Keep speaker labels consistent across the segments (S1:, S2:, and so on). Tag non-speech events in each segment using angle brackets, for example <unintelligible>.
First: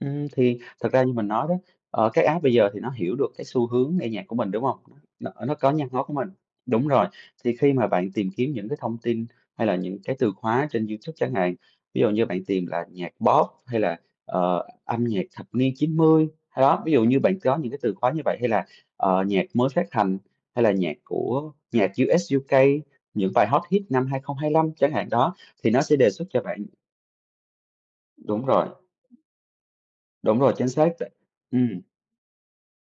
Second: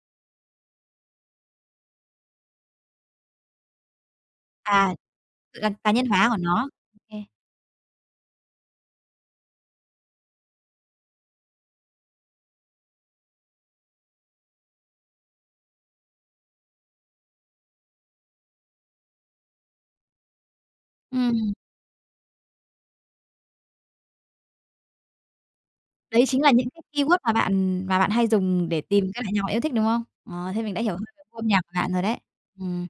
S1: Ừm, thì thật ra như mình nói đó, ờ, cái app bây giờ thì nó hiểu được cái xu hướng nghe nhạc của mình, đúng không?
S2: À,
S1: Nó nó nó
S2: là cá
S1: nhạc ngó
S2: nhân
S1: của mình,
S2: hóa của nó.
S1: đúng
S2: Ô
S1: rồi,
S2: kê.
S1: thì khi mà bạn tìm kiếm những cái thông tin hay là những cái từ khóa trên YouTube chẳng hạn, ví dụ như bạn tìm là "nhạc pop" hay là, ờ, "âm nhạc thập niên 90", ơ, đó, ví dụ như bạn có những cái từ khóa như vậy hay là, ờ, "nhạc mới phát hành", hay là nhạc của
S2: Ừm.
S1: "nhạc US-UK", "những bài hot hit năm 2025" chẳng hạn đó, thì nó sẽ đề xuất
S2: Đấy
S1: cho
S2: chính là
S1: bạn.
S2: những cái keyword mà bạn mà bạn hay
S1: Đúng rồi.
S2: dùng để tìm cái <unintelligible> nhạc yêu thích, đúng không?
S1: Đúng rồi,
S2: Ờ, thế
S1: chính
S2: mình đã
S1: xác
S2: hiểu
S1: ch
S2: hơn về gu âm nhạc của
S1: ừm.
S2: bạn rồi đấy, ừm.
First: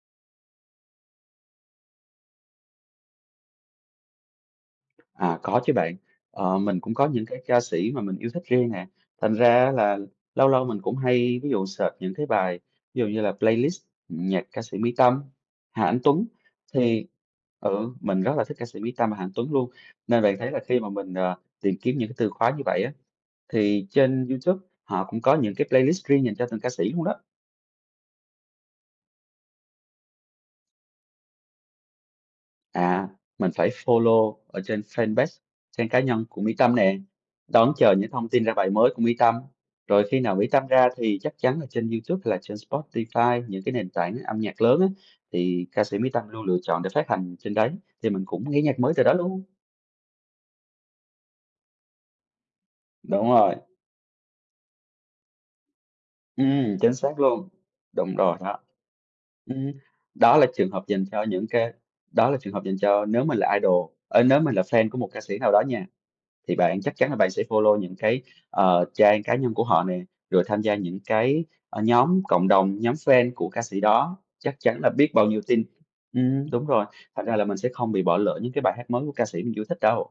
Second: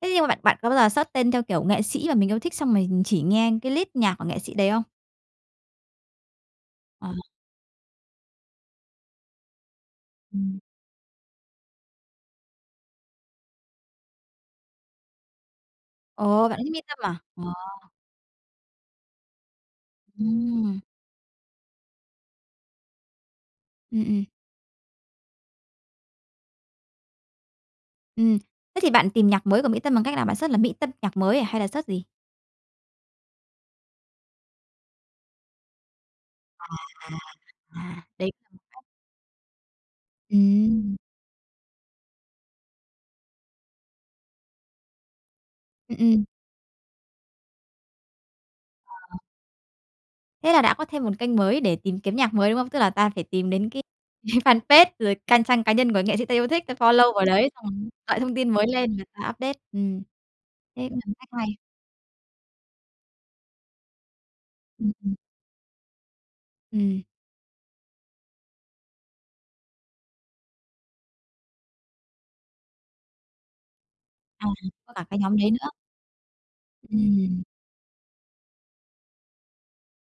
S2: Thế nhưng mà bạn bạn có bao giờ search tên theo kiểu nghệ sĩ mà mình yêu thích xong mình chỉ nghe cái list nhạc của nghệ sĩ đấy không?
S1: À, có chứ bạn, ờ, mình cũng có
S2: Ờ.
S1: những cái ca sĩ mà mình yêu thích riêng nè, thành ra á là lâu
S2: Ừm.
S1: lâu mình cũng hay ví dụ search những cái bài, ví dụ như là "Playlist nhạc ca sĩ Mỹ Tâm, Hà Anh Tuấn"
S2: Ồ, bạn thích Mỹ Tâm
S1: thì
S2: à? À.
S1: ừ, mình rất là thích ca sĩ Mỹ Tâm và Hà Anh Tuấn luôn, nên bạn thấy là khi
S2: Ừm.
S1: mà mình, ờ, tìm kiếm những cái từ khóa như vậy á, thì
S2: Ừm, ừm.
S1: trên YouTube họ cũng có những cái playlist riêng dành cho từng ca sĩ luôn đó.
S2: Ừm, thế thì bạn tìm nhạc mới của Mỹ Tâm bằng cách nào? Bạn search là "Mỹ Tâm nhạc mới" à, hay là search gì?
S1: À, mình phải follow ở trên fanpage trang cá nhân của Mỹ
S2: À,
S1: Tâm nè,
S2: à,
S1: đón chờ
S2: à,
S1: những thông
S2: đấy
S1: tin ra bài
S2: <unintelligible>
S1: mới của Mỹ Tâm, rồi khi nào Mỹ Tâm ra
S2: Ừm.
S1: thì chắc chắn là trên YouTube hay là trên Spotify, những cái nền tảng âm nhạc lớn á, thì ca
S2: Ừm,
S1: sĩ Mỹ
S2: ừm.
S1: Tâm luôn lựa chọn để phát hành trên đấy, thì mình cũng nghe nhạc mới từ đó
S2: Ờ.
S1: luôn.
S2: Thế là đã có thêm một kênh mới để tìm kiếm nhạc mới, đúng không? Tức là ta phải
S1: Đúng
S2: tìm
S1: rồi.
S2: đến cái <laughs> fanpage rồi can trang cá nhân của nghệ sĩ ta yêu thích, ta
S1: Ừm, chính
S2: follow
S1: xác
S2: vào
S1: luôn.
S2: đấy, <unintelligible>
S1: Đúng
S2: gọi thông
S1: rồi
S2: tin
S1: đó.
S2: mới lên và ta update,
S1: Ừm,
S2: ừm,
S1: đó là trường hợp
S2: thế cũng
S1: dành
S2: là một
S1: cho
S2: cách
S1: những
S2: hay.
S1: cái đó là trường hợp dành cho nếu mình là idol ờ, nếu mình là fan
S2: Ừm,
S1: của một
S2: ừm.
S1: ca sĩ nào đó nha, thì bạn chắc
S2: Ừm.
S1: chắn là bạn sẽ follow những cái, ờ, trang cá nhân của họ nè, rồi tham gia những cái, ờ, nhóm cộng đồng, nhóm fan của ca sĩ đó,
S2: À,
S1: chắc chắn là
S2: có cả
S1: biết
S2: cái
S1: bao
S2: nhóm
S1: nhiêu
S2: đấy
S1: tin.
S2: nữa.
S1: Ừm đúng rồi, thành ra
S2: Ừm.
S1: là mình sẽ không bị bỏ lỡ những cái bài hát mới của ca sĩ mình chưa thích đâu.